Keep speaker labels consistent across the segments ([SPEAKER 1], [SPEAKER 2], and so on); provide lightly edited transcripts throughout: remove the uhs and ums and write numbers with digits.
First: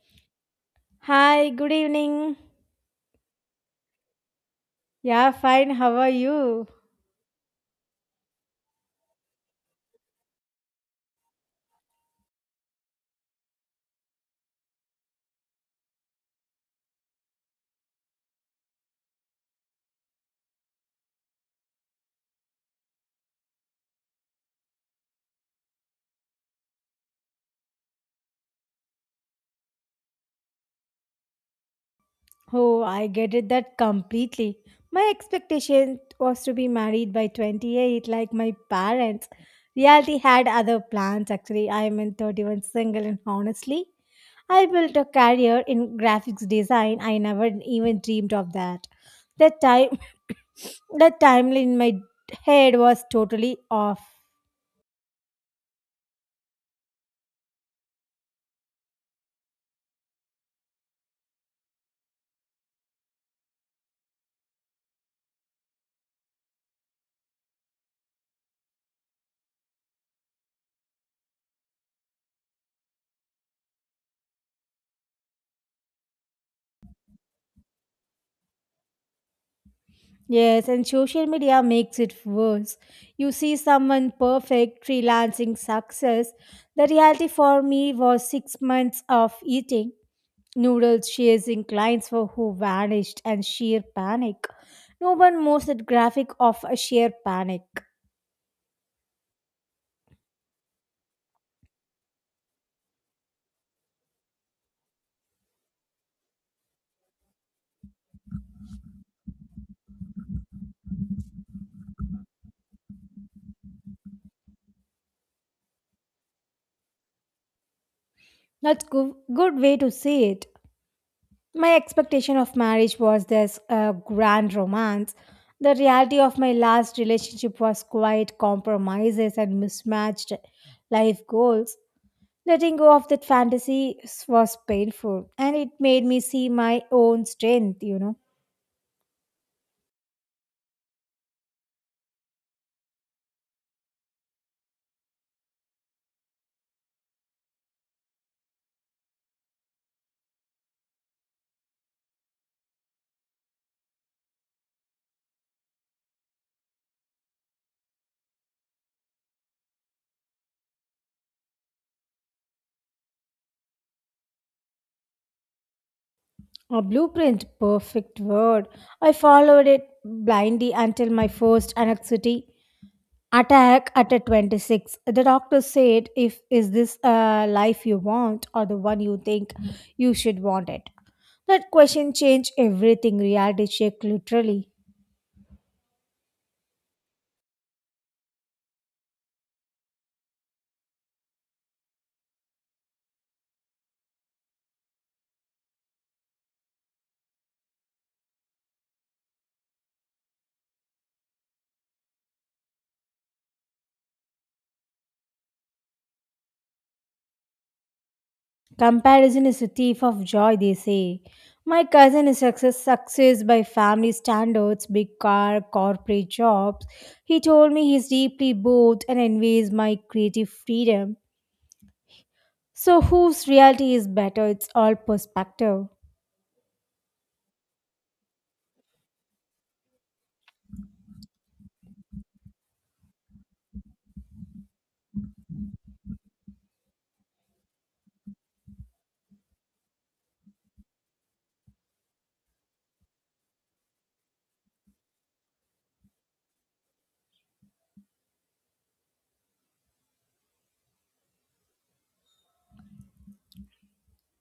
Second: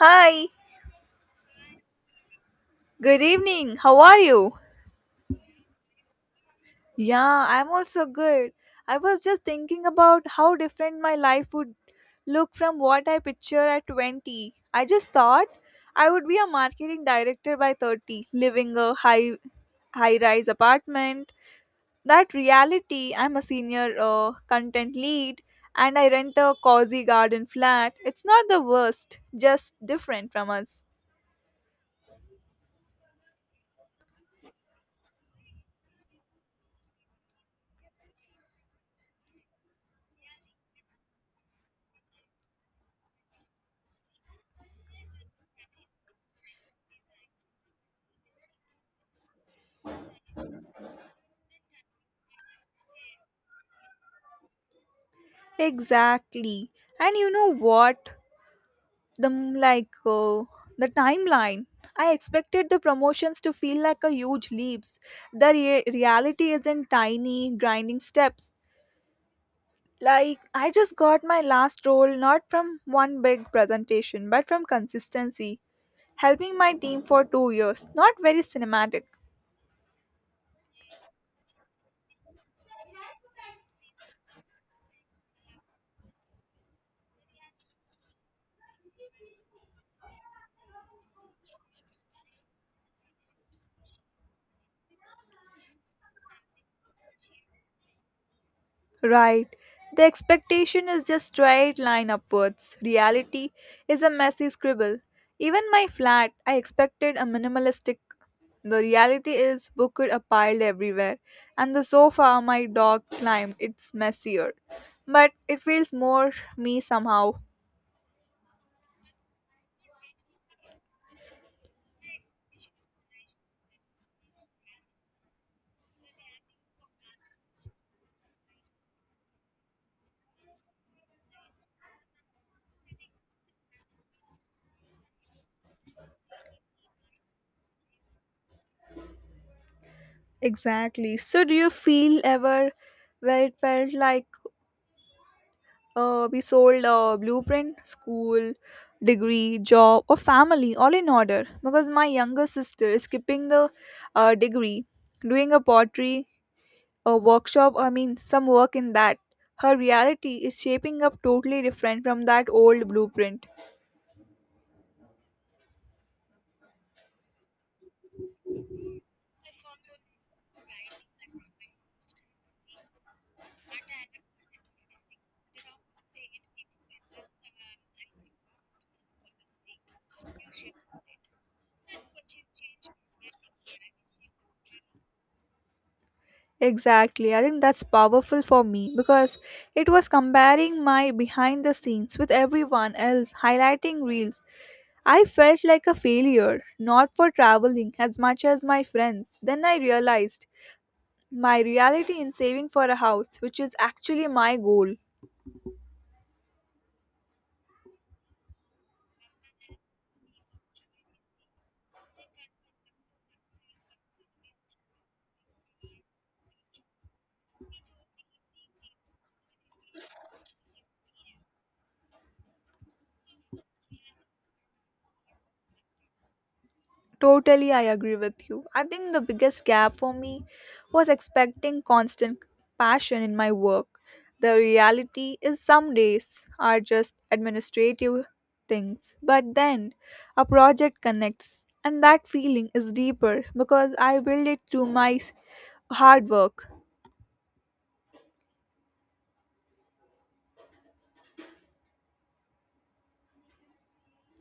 [SPEAKER 1] Hi,
[SPEAKER 2] Hi, good evening.
[SPEAKER 1] good evening. How are you?
[SPEAKER 2] Yeah, fine. How are you?
[SPEAKER 1] Yeah, I'm also good. I was just thinking about how different my life would look from what I picture at 20. I just thought I would be a marketing director by 30, living a high rise apartment. That reality, I'm a senior content lead and I rent a cozy garden flat. It's not the worst, just different from us.
[SPEAKER 2] Oh, I get it that completely. My expectation was to be married by 28, like my parents. Reality had other plans, actually. I am in 31 single, and honestly, I built a career in graphics design. I never even dreamed of that. That time, that timeline in my head was totally off.
[SPEAKER 1] Exactly. And you know what? The m- like The timeline I expected the promotions to feel like a huge leaps. The reality is in tiny grinding steps. Like I just got my last role not from one big presentation but from consistency helping my team for 2 years. Not very cinematic.
[SPEAKER 2] Yes, and social media makes it worse. You see someone perfect, freelancing success. The reality for me was 6 months of eating noodles, chasing clients for who vanished, and sheer panic. No one knows that graphic of a sheer panic.
[SPEAKER 1] Right. The expectation is just straight line upwards. Reality is a messy scribble. Even my flat, I expected a minimalistic. The reality is books are piled everywhere, and the sofa my dog climbed, it's messier. But it feels more me somehow.
[SPEAKER 2] That's a good way to see it. My expectation of marriage was this grand romance. The reality of my last relationship was quite compromises and mismatched life goals. Letting go of that fantasy was painful and it made me see my own strength.
[SPEAKER 1] Exactly. So, do you feel ever where it felt like we sold a blueprint, school, degree, job, or family all in order because my younger sister is skipping the degree, doing a pottery, a workshop, I mean, some work in that. Her reality is shaping up totally different from that old blueprint.
[SPEAKER 2] A blueprint, perfect word. I followed it blindly until my first anxiety attack at a 26. The doctor said, if is this a life you want or the one you think you should want? It that question changed everything. Reality check, literally.
[SPEAKER 1] Exactly. I think that's powerful for me because it was comparing my behind the scenes with everyone else, highlighting reels. I felt like a failure, not for traveling as much as my friends. Then I realized my reality in saving for a house, which is actually my goal.
[SPEAKER 2] Comparison is a thief of joy, they say. My cousin is success by family standards, big car, corporate jobs. He told me he's deeply bored and envies my creative freedom. So whose reality is better? It's all perspective.
[SPEAKER 1] Totally, I agree with you. I think the biggest gap for me was expecting constant passion in my work. The reality is, some days are just administrative things, but then a project connects, and that feeling is deeper because I build it through my hard work.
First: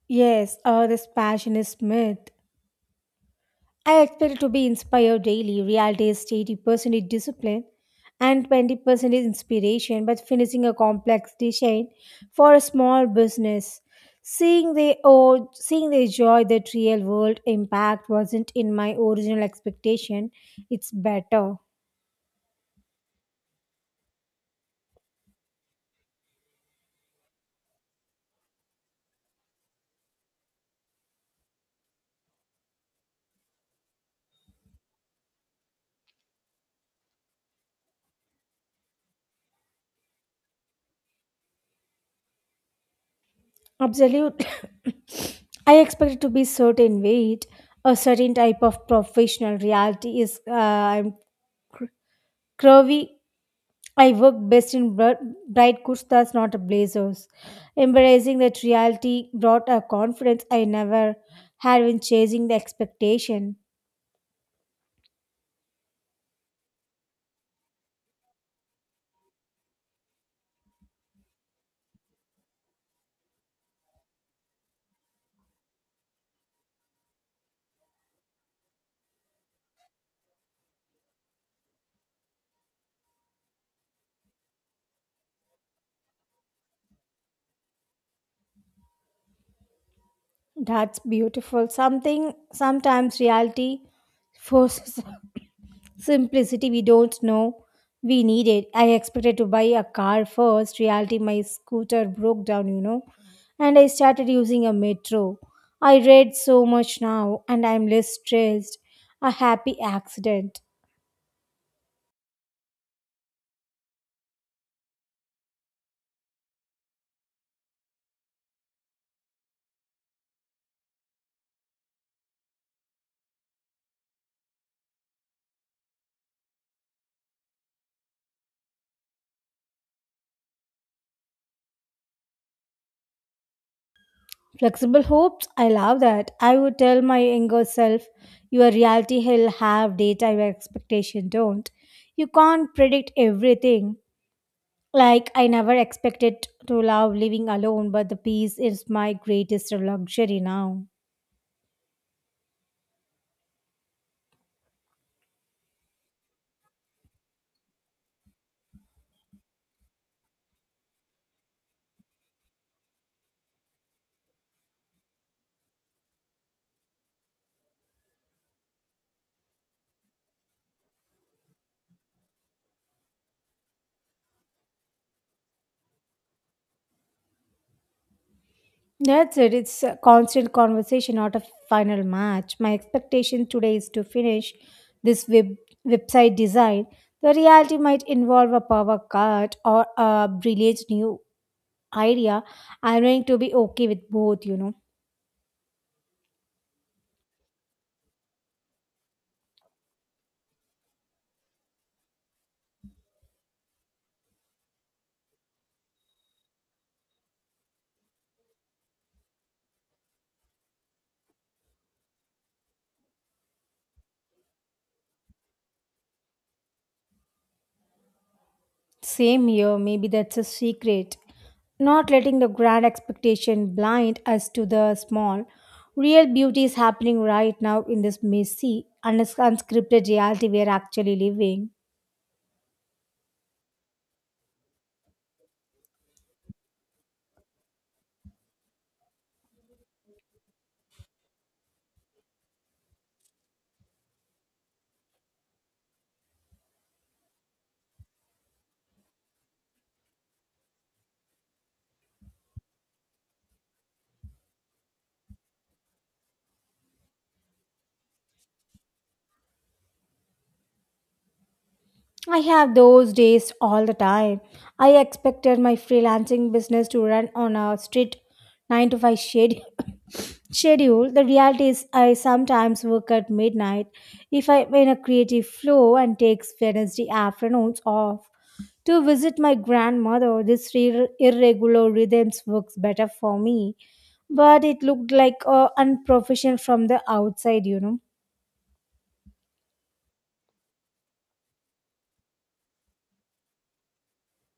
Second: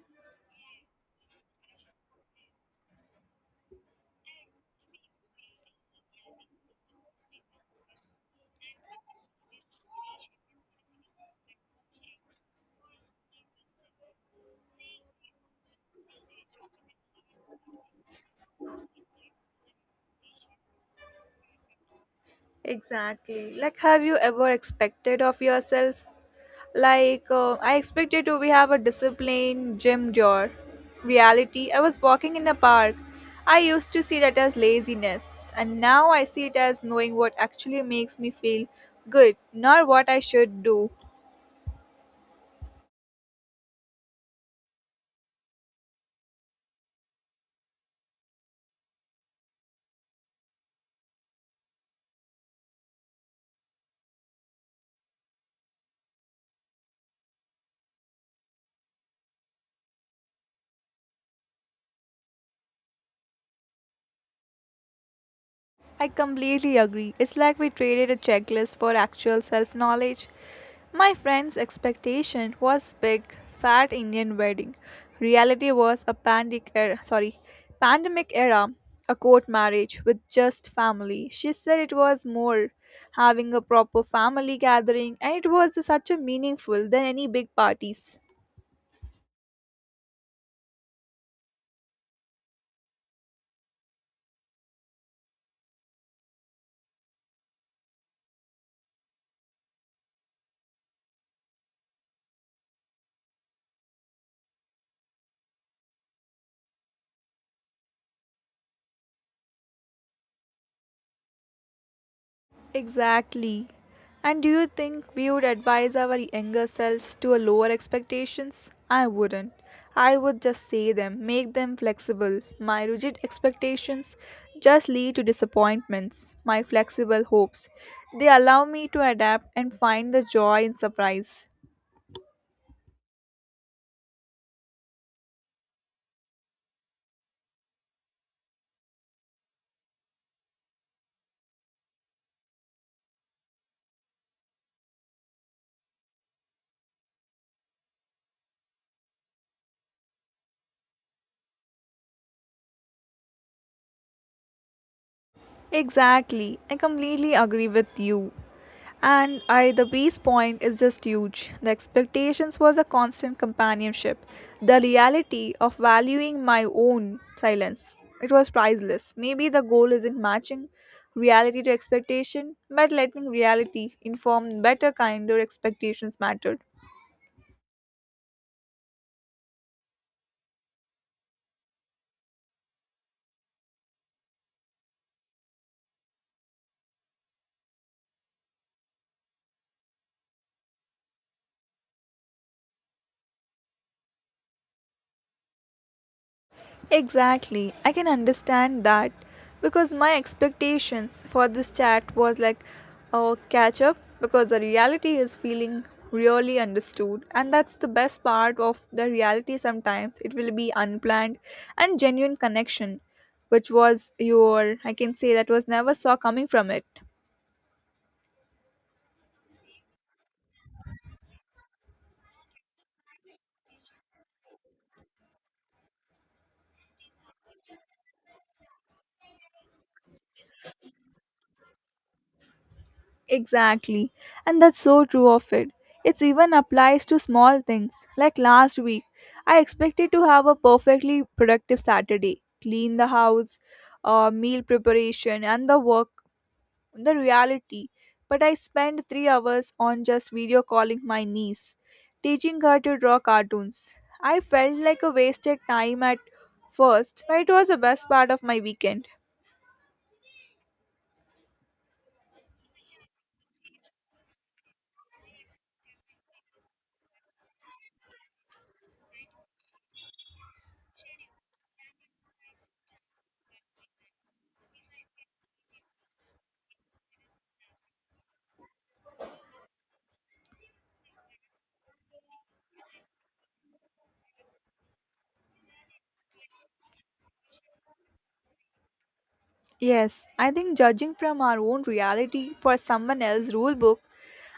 [SPEAKER 2] Yes, this passion is myth. I expect to be inspired daily. Reality is 80% is discipline and 20% is inspiration, but finishing a complex design for a small business. Seeing the seeing the joy, that real world impact wasn't in my original expectation, it's better.
[SPEAKER 1] Exactly. Like, have you ever expected of yourself? Like, I expected to we have a disciplined gym door. Reality, I was walking in a park. I used to see that as laziness, and now I see it as knowing what actually makes me feel good, not what I should do.
[SPEAKER 2] Absolute. I expected to be certain weight, a certain type of professional reality is I'm cr- curvy. I work best in bright kurtas, not blazers. Embracing that reality brought a confidence I never had in chasing the expectation.
[SPEAKER 1] I completely agree. It's like we traded a checklist for actual self knowledge. My friend's expectation was big, fat Indian wedding. Reality was a pandemic era, sorry, pandemic era, a court marriage with just family. She said it was more having a proper family gathering and it was such a meaningful than any big parties.
[SPEAKER 2] That's beautiful. Something Sometimes reality forces simplicity we don't know we need it. I expected to buy a car first. Reality, my scooter broke down, you know, and I started using a metro. I read so much now, and I'm less stressed. A happy accident.
[SPEAKER 1] Exactly. And do you think we would advise our younger selves to a lower expectations? I wouldn't. I would just say them, make them flexible. My rigid expectations just lead to disappointments. My flexible hopes, they allow me to adapt and find the joy in surprise.
[SPEAKER 2] Flexible hopes, I love that. I would tell my younger self, your reality will have data your expectation don't. You can't predict everything. Like I never expected to love living alone, but the peace is my greatest luxury now.
[SPEAKER 1] Exactly. I completely agree with you. And I the base point is just huge. The expectations was a constant companionship. The reality of valuing my own silence. It was priceless. Maybe the goal isn't matching reality to expectation, but letting reality inform better kinder expectations mattered.
[SPEAKER 2] That's it. It's a constant conversation, not a final match. My expectation today is to finish this website design. The reality might involve a power cut or a brilliant new idea, I'm going to be okay with both, you know.
[SPEAKER 1] Exactly. I can understand that because my expectations for this chat was like a catch up because the reality is feeling really understood and that's the best part of the reality sometimes it will be unplanned and genuine connection which was your I can say that was never saw coming from it.
[SPEAKER 2] Same here, maybe that's a secret. Not letting the grand expectation blind us to the small. Real beauty is happening right now in this messy, unscripted reality we are actually living.
[SPEAKER 1] Exactly. And that's so true of it. It even applies to small things. Like last week, I expected to have a perfectly productive Saturday, clean the house, meal preparation, and the work, the reality. But I spent 3 hours on just video calling my niece, teaching her to draw cartoons. I felt like a wasted time at first, but it was the best part of my weekend.
[SPEAKER 2] I have those days all the time. I expected my freelancing business to run on a strict 9 to 5 schedule. Schedule. The reality is, I sometimes work at midnight if I'm in a creative flow and takes Wednesday afternoons off to visit my grandmother. This irregular rhythms works better for me, but it looked like unprofessional from the outside, you know.
[SPEAKER 1] Yes, I think judging from our own reality for someone else's rule book,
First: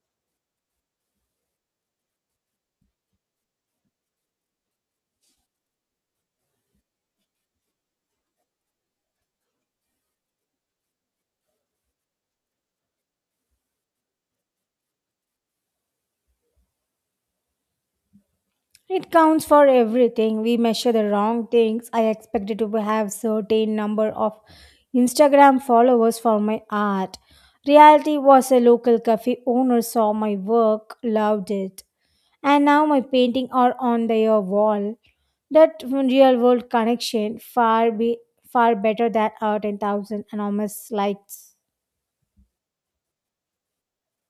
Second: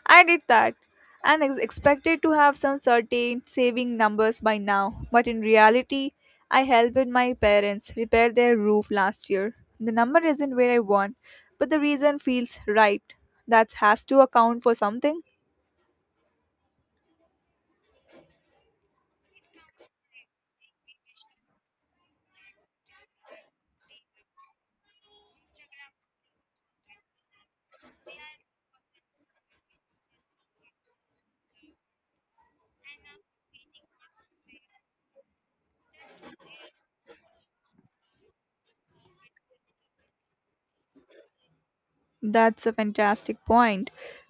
[SPEAKER 1] I did that and is expected to have some certain saving numbers by now, but in reality, I helped my parents repair their roof last year. The number isn't where I want, but the reason feels right. That has to account for something.
[SPEAKER 2] It counts for everything. We measure the wrong things. I expected to have certain number of Instagram followers for my art. Reality was a local cafe owner saw my work, loved it. And now my painting are on their wall. That real world connection far better than our 10,000 anonymous likes.
[SPEAKER 1] That's a fantastic point.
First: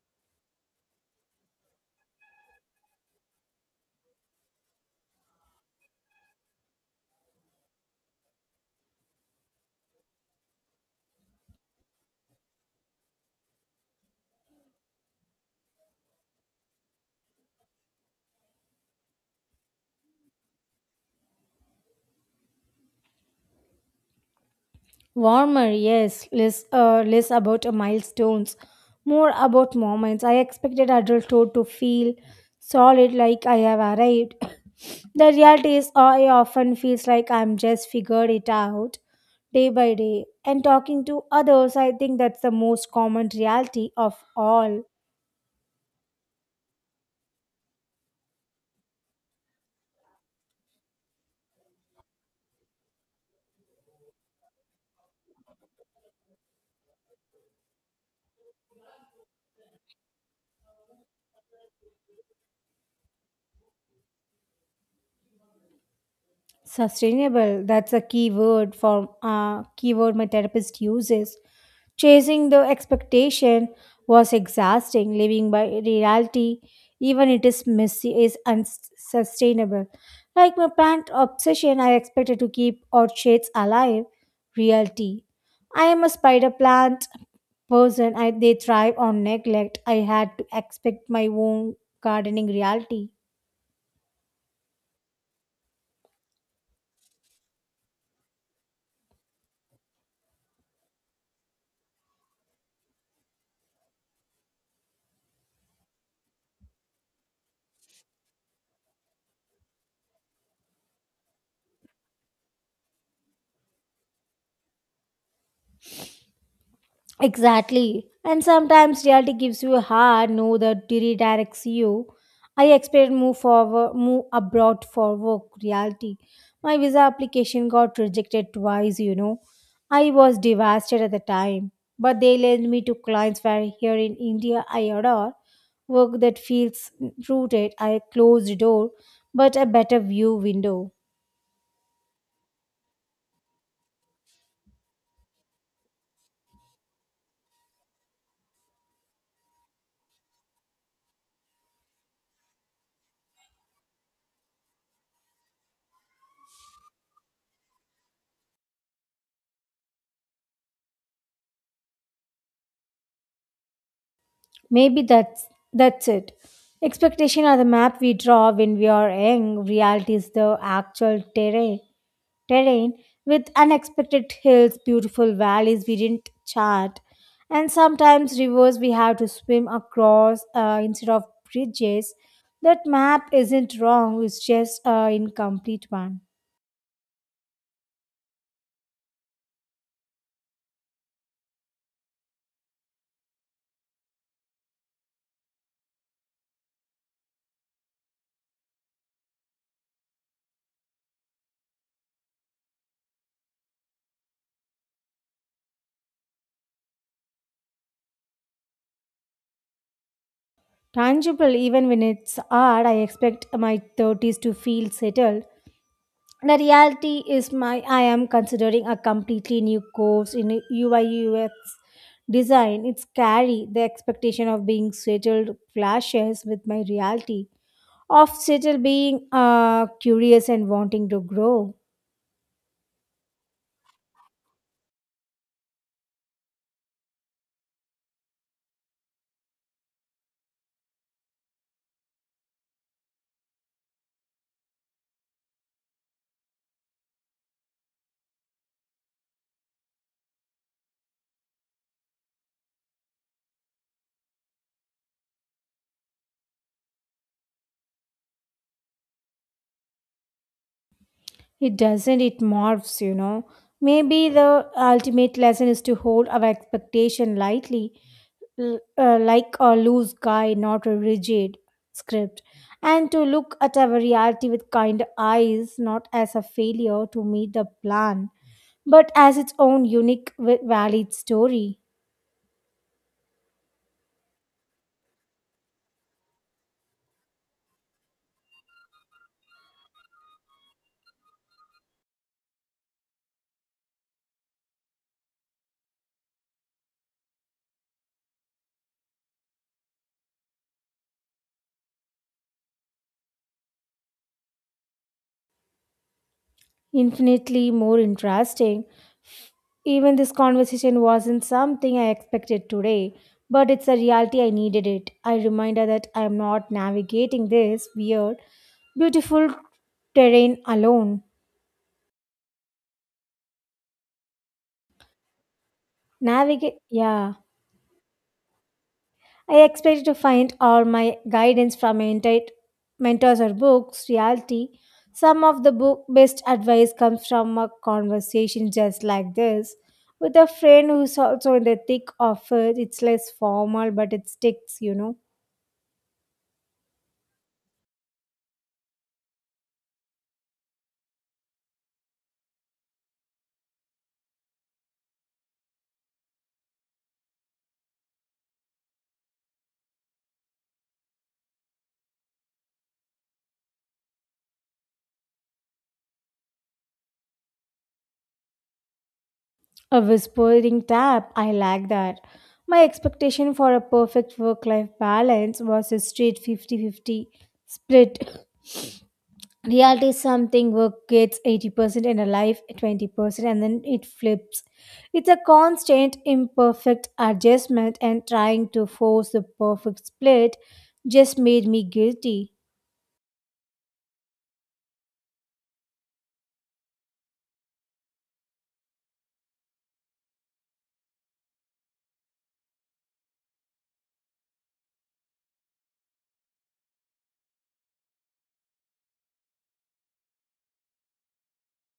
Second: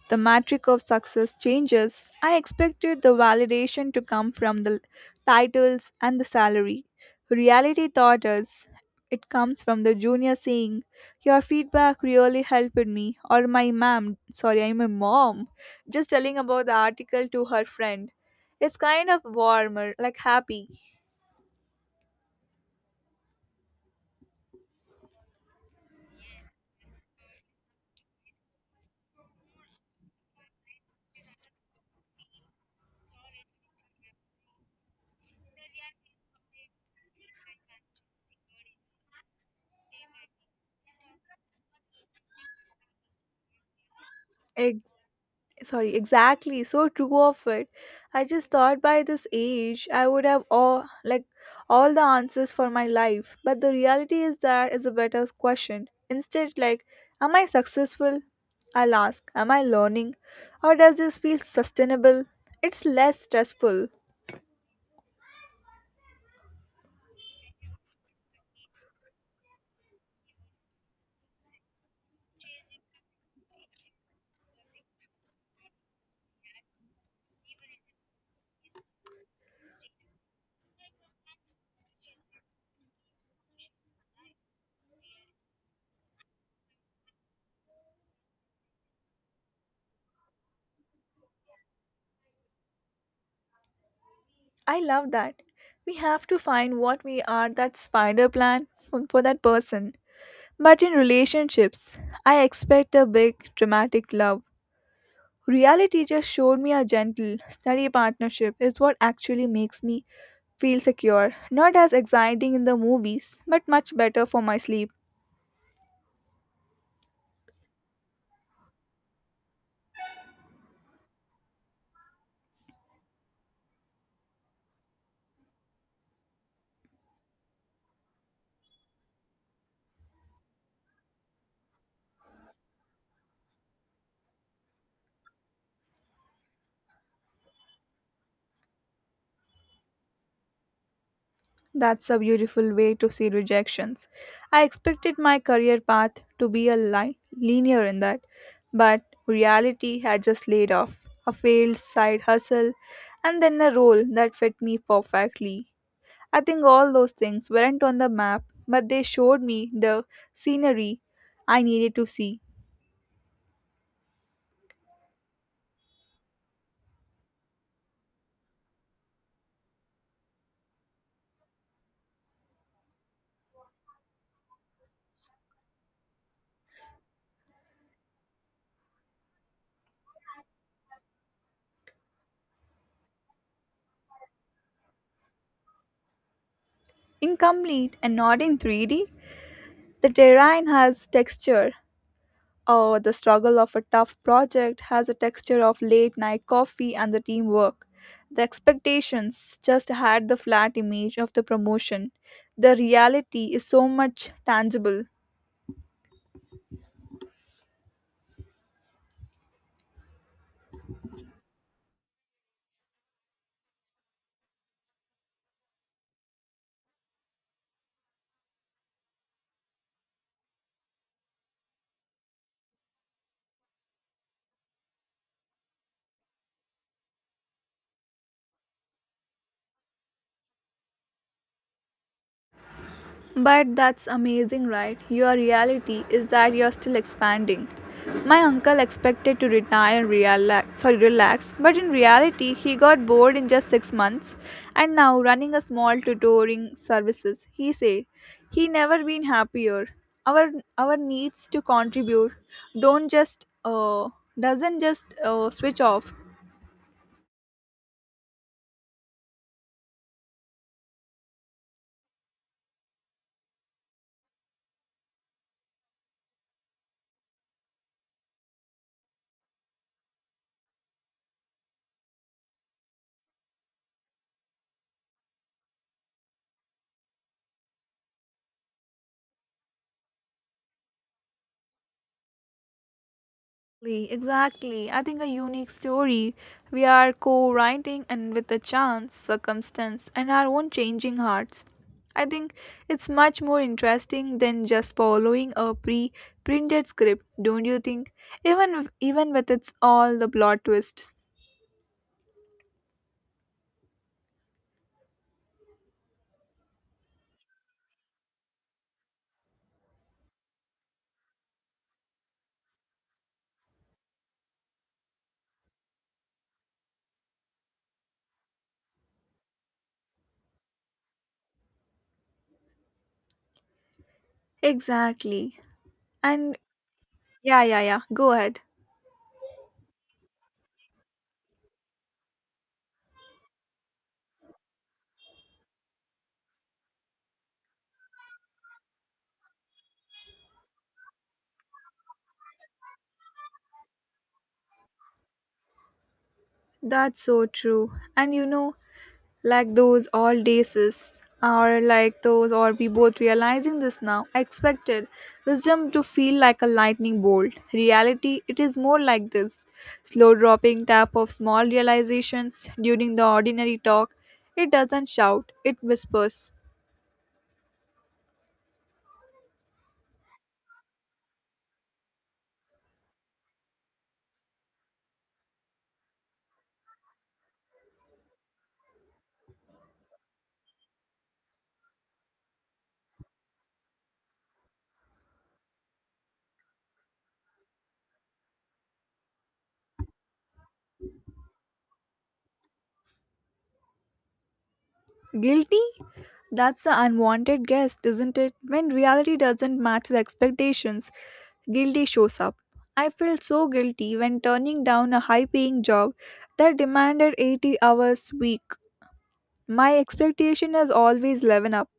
[SPEAKER 1] The metric of success changes. I expected the validation to come from the titles and the salary. Reality taught us it comes from the junior saying, your feedback really helped me, or my mom, sorry, I'm a mom, just telling about the article to her friend. It's kind of warmer, like happy.
[SPEAKER 2] Warmer, yes, less, less about milestones, more about moments. I expected adulthood to feel solid, like I have arrived. The reality is, I often feels like I'm just figured it out day by day. And talking to others, I think that's the most common reality of all.
[SPEAKER 1] Sorry, exactly, so true of it. I just thought by this age I would have all the answers for my life, but the reality is that is a better question instead. Like, am I successful? I'll ask, am I learning? Or does this feel sustainable? It's less stressful.
[SPEAKER 2] Sustainable, that's a key word for keyword my therapist uses. Chasing the expectation was exhausting, living by reality, even it is messy, is unsustainable. Like my plant obsession, I expected to keep orchids alive. Reality. I am a spider plant person. I, they thrive on neglect. I had to expect my own gardening reality.
[SPEAKER 1] I love that. We have to find what we are that spider plan for that person. But in relationships, I expect a big dramatic love. Reality just showed me a gentle, steady partnership is what actually makes me feel secure. Not as exciting in the movies, but much better for my sleep.
[SPEAKER 2] Exactly. And sometimes reality gives you a hard no that redirects you. I expected move abroad for work reality. My visa application got rejected twice, you know. I was devastated at the time. But they led me to clients where here in India I adore work that feels rooted. I closed the door, but a better view window.
[SPEAKER 1] That's a beautiful way to see rejections. I expected my career path to be a linear in that, but reality had just laid off a failed side hustle and then a role that fit me perfectly. I think all those things weren't on the map, but they showed me the scenery I needed to see.
[SPEAKER 2] Maybe that's it. Expectation are the map we draw when we are young. Reality is the actual terrain with unexpected hills, beautiful valleys we didn't chart, and sometimes rivers we have to swim across instead of bridges. That map isn't wrong, it's just an incomplete one.
[SPEAKER 1] Incomplete and not in 3D, the terrain has texture, or the struggle of a tough project has a texture of late night coffee and the teamwork. The expectations just had the flat image of the promotion. The reality is so much tangible.
[SPEAKER 2] Tangible, even when it's hard, I expect my 30s to feel settled. The reality is my I am considering a completely new course in UI UX design. It's scary. The expectation of being settled clashes with my reality of settled being curious and wanting to grow.
[SPEAKER 1] But that's amazing, right? Your reality is that you're still expanding. My uncle expected to retire and relax, sorry, relax, but in reality, he got bored in just 6 months, and now running a small tutoring services. He say he never been happier. Our our needs to contribute don't just doesn't just switch off.
[SPEAKER 2] It doesn't, it morphs, you know. Maybe the ultimate lesson is to hold our expectation lightly, like a loose guy, not a rigid script, and to look at our reality with kind eyes, not as a failure to meet the plan, but as its own unique, valid story.
[SPEAKER 1] Exactly, exactly. I think a unique story. We are co writing and with a chance, circumstance, and our own changing hearts. I think it's much more interesting than just following a pre printed script, don't you think? Even if- Even with its all the plot twists.
[SPEAKER 2] Infinitely more interesting. Even this conversation wasn't something I expected today, but it's a reality I needed it. I reminder that I am not navigating this weird, beautiful terrain alone.
[SPEAKER 1] Exactly. And
[SPEAKER 2] Navigate, yeah.
[SPEAKER 1] yeah, yeah, yeah. Go ahead.
[SPEAKER 2] I expected to find all my guidance from my mentors or books, reality. Some of the book best advice comes from a conversation just like this with a friend who's also in the thick of it. It's less formal, but it sticks, you know.
[SPEAKER 1] That's so true. And you know, like those all days or like those or we both realizing this now. I expected wisdom to feel like a lightning bolt. Reality, it is more like this slow dropping tap of small realizations during the ordinary talk. It doesn't shout, it whispers.
[SPEAKER 2] A whispering tap, I like that. My expectation for a perfect work life balance was a straight 50-50 split. Reality is something work gets 80% and a life 20%, and then it flips. It's a constant imperfect adjustment, and trying to force the perfect split just made me guilty.
[SPEAKER 1] Guilty. That's an unwanted guest, isn't it? When reality doesn't match the expectations, guilty shows up. I felt so guilty when turning down a high paying job that demanded 80 hours a week. My expectation has always level up.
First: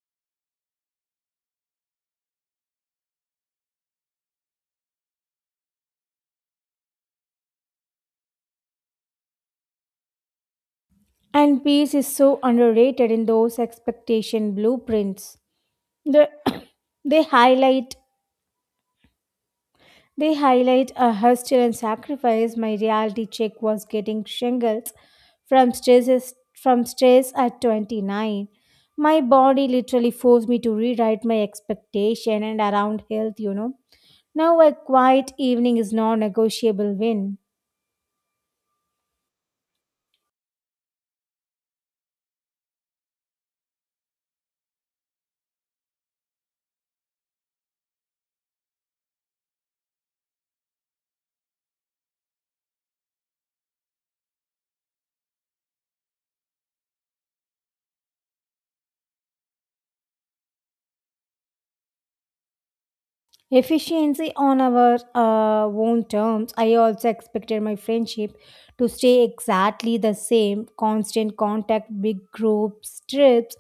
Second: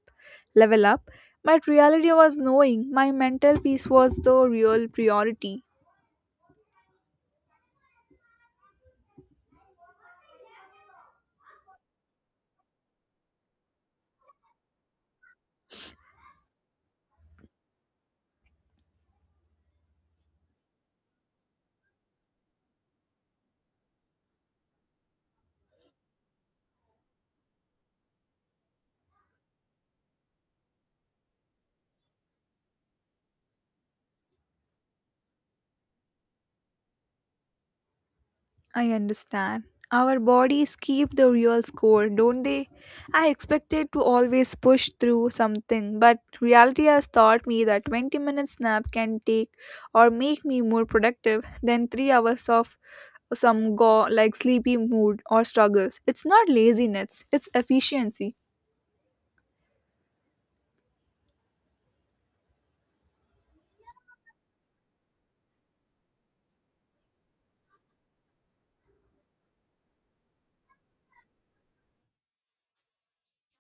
[SPEAKER 1] Level up. But reality was knowing my mental peace was the real priority.
[SPEAKER 2] And peace is so underrated in those expectation blueprints. the, they highlight They highlight a hustle and sacrifice. My reality check was getting shingles from stress at 29. My body literally forced me to rewrite my expectation and around health, you know. Now a quiet evening is non-negotiable win.
[SPEAKER 1] I understand. Our bodies keep the real score, don't they? I expected to always push through something, but reality has taught me that 20-minute nap can take or make me more productive than 3 hours of some go like sleepy mood or struggles. It's not laziness, it's efficiency.
[SPEAKER 2] Efficiency on our own terms. I also expected my friendship to stay exactly the same, constant contact, big groups, trips.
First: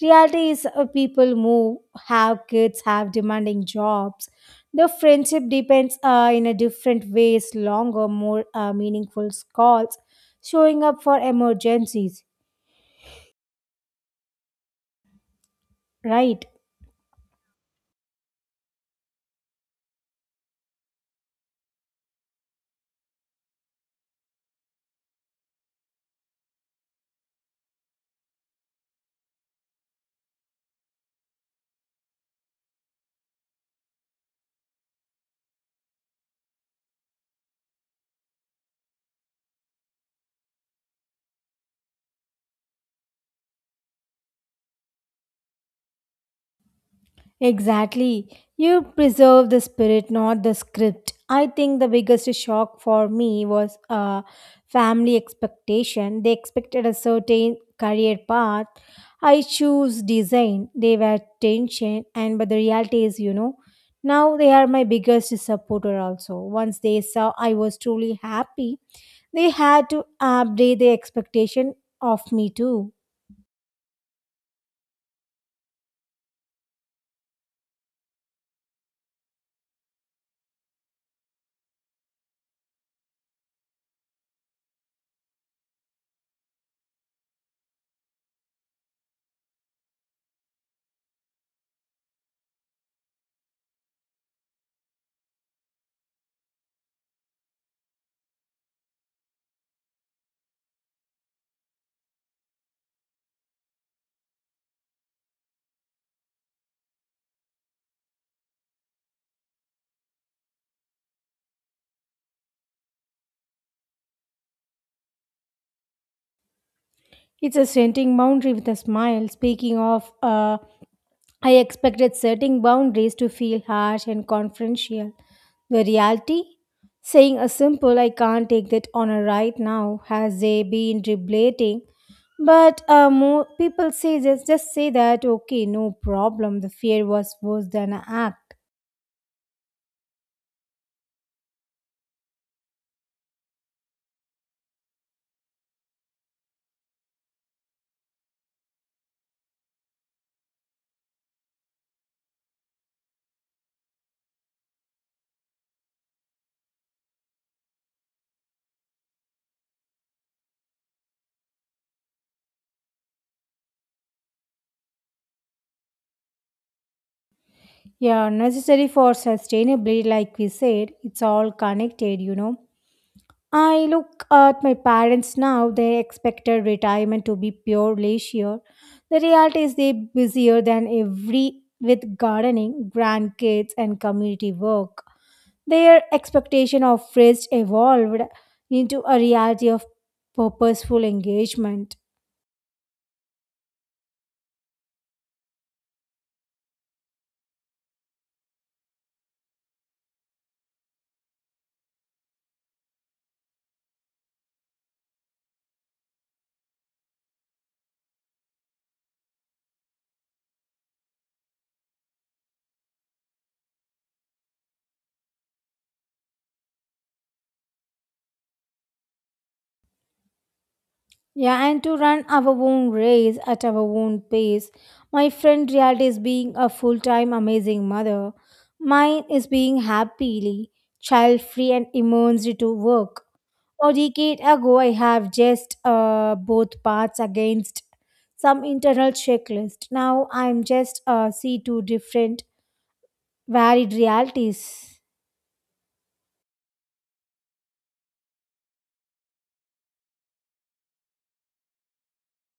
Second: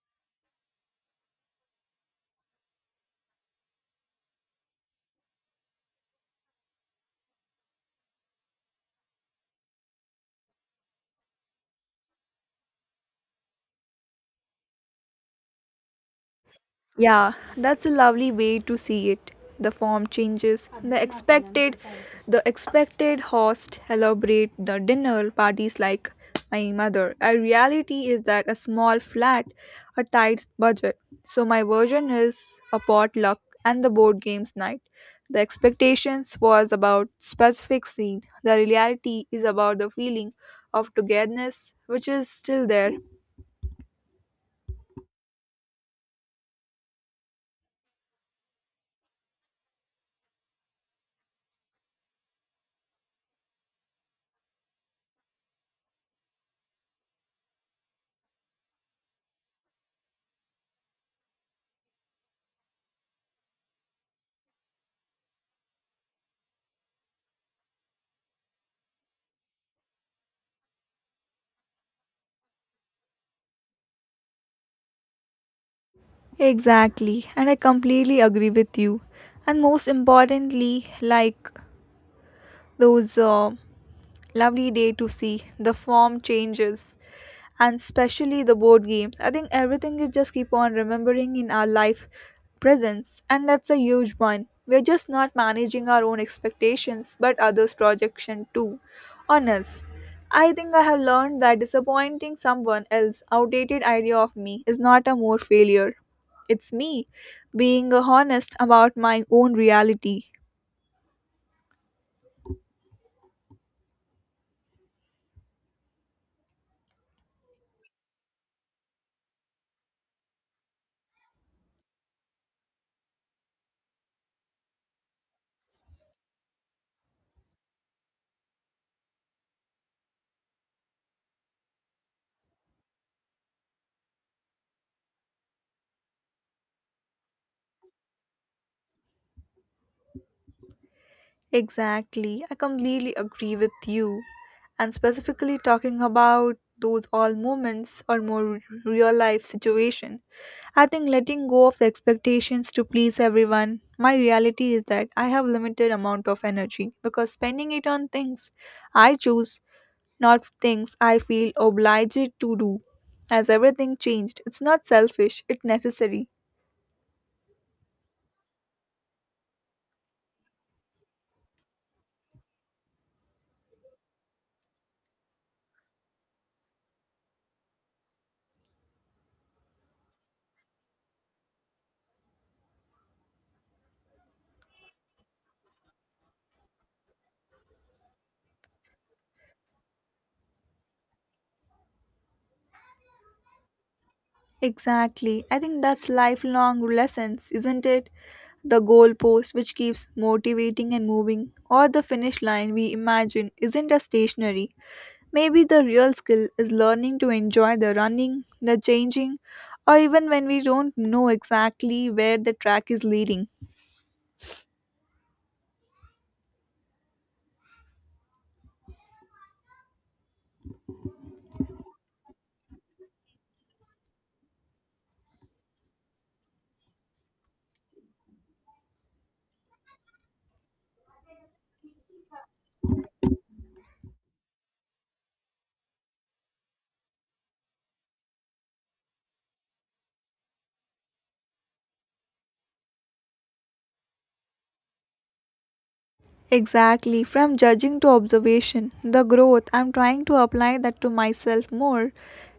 [SPEAKER 2] Reality is people move, have kids, have demanding jobs. The friendship depends in a different ways, longer, more meaningful calls, showing up for emergencies, right?
[SPEAKER 1] Yeah, that's a lovely way to see it. The form changes. The expected host elaborate the dinner parties like my mother. A reality is that a small flat, a tight budget. So my version is a potluck and the board games night. The expectations was about specific scene. The reality is about the feeling of togetherness, which is still there.
[SPEAKER 2] Exactly. You preserve the spirit, not the script. I think the biggest shock for me was family expectation. They expected a certain career path. I choose design. They were tension, and but the reality is, you know, now they are my biggest supporter. Also, once they saw I was truly happy, they had to update the expectation of me too.
[SPEAKER 1] Exactly, and I completely agree with you. And most importantly, like those lovely day to see the form changes, and especially the board games, I think everything is just keep on remembering in our life presence, and that's a huge one. We're just not managing our own expectations but others projection too on us. I think I have learned that disappointing someone else outdated idea of me is not a more failure. It's me being honest about my own reality.
[SPEAKER 2] It's a strengthening boundary with a smile. Speaking of. I expected setting boundaries to feel harsh and confrontational. The reality? Saying a simple, I can't take that honor right now, has they been reblating? But more people say just say that, okay, no problem. The fear was worse than an act.
[SPEAKER 1] Exactly. I completely agree with you. And specifically talking about those all moments or more real life situation. I think letting go of the expectations to please everyone. My reality is that I have limited amount of energy because spending it on things I choose, not things I feel obliged to do. As everything changed, it's not selfish, it's necessary.
[SPEAKER 2] Yeah, necessary for sustainability, like we said, it's all connected, you know. I look at my parents now, they expected retirement to be pure leisure. The reality is they're busier than every with gardening, grandkids and community work. Their expectation of rest evolved into a reality of purposeful engagement.
[SPEAKER 1] Exactly. I think that's lifelong lessons, isn't it? The goalpost which keeps motivating and moving, or the finish line we imagine isn't a stationary. Maybe the real skill is learning to enjoy the running, the changing, or even when we don't know exactly where the track is leading.
[SPEAKER 2] Yeah, and to run our own race at our own pace. My friend reality is being a full time amazing mother. Mine is being happily, child free, and immersed into work. A decade ago, I have just both paths against some internal checklist. Now I'm just see two different varied realities.
[SPEAKER 1] Exactly, from judging to observation, the growth, I'm trying to apply that to myself more.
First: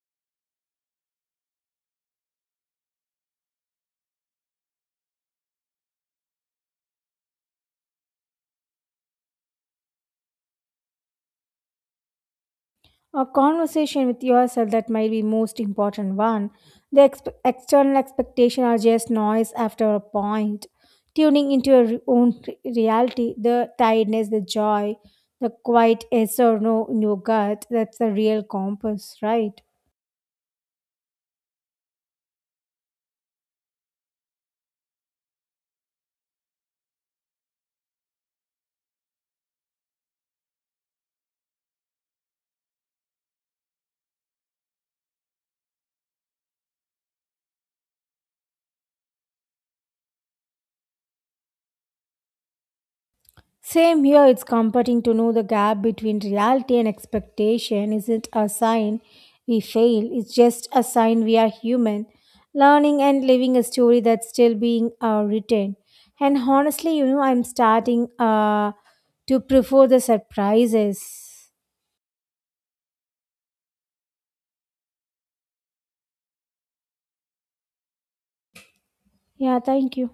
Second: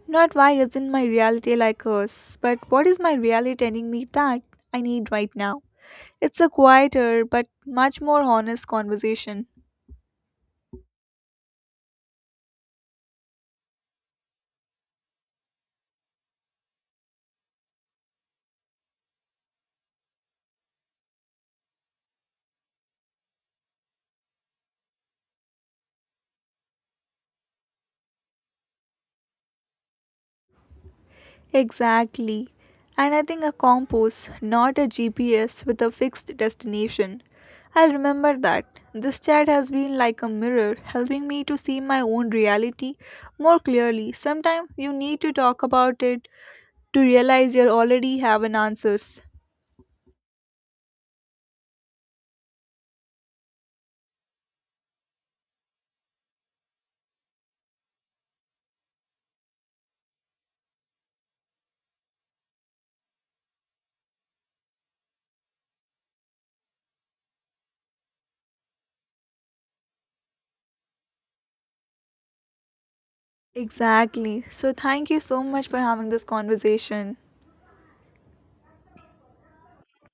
[SPEAKER 1] Not why isn't my reality like hers, but what is my reality telling me that I need right now? It's a quieter but much more honest conversation.
[SPEAKER 2] A conversation with yourself that might be most important one. The external expectation are just noise after a point. Tuning into your own reality, the tiredness, the joy, the quiet yes or no in your gut, that's the real compass, right?
[SPEAKER 1] Exactly. And I think a compass, not a GPS with a fixed destination. I'll remember that. This chat has been like a mirror, helping me to see my own reality more clearly. Sometimes you need to talk about it to realize you already have an answers.
[SPEAKER 2] Same here, it's comforting to know the gap between reality and expectation isn't a sign we fail, it's just a sign we are human, learning and living a story that's still being written. And honestly, you know, I'm starting to prefer the surprises.
[SPEAKER 1] Exactly. So thank you so much for having this conversation.
[SPEAKER 2] Yeah, thank you.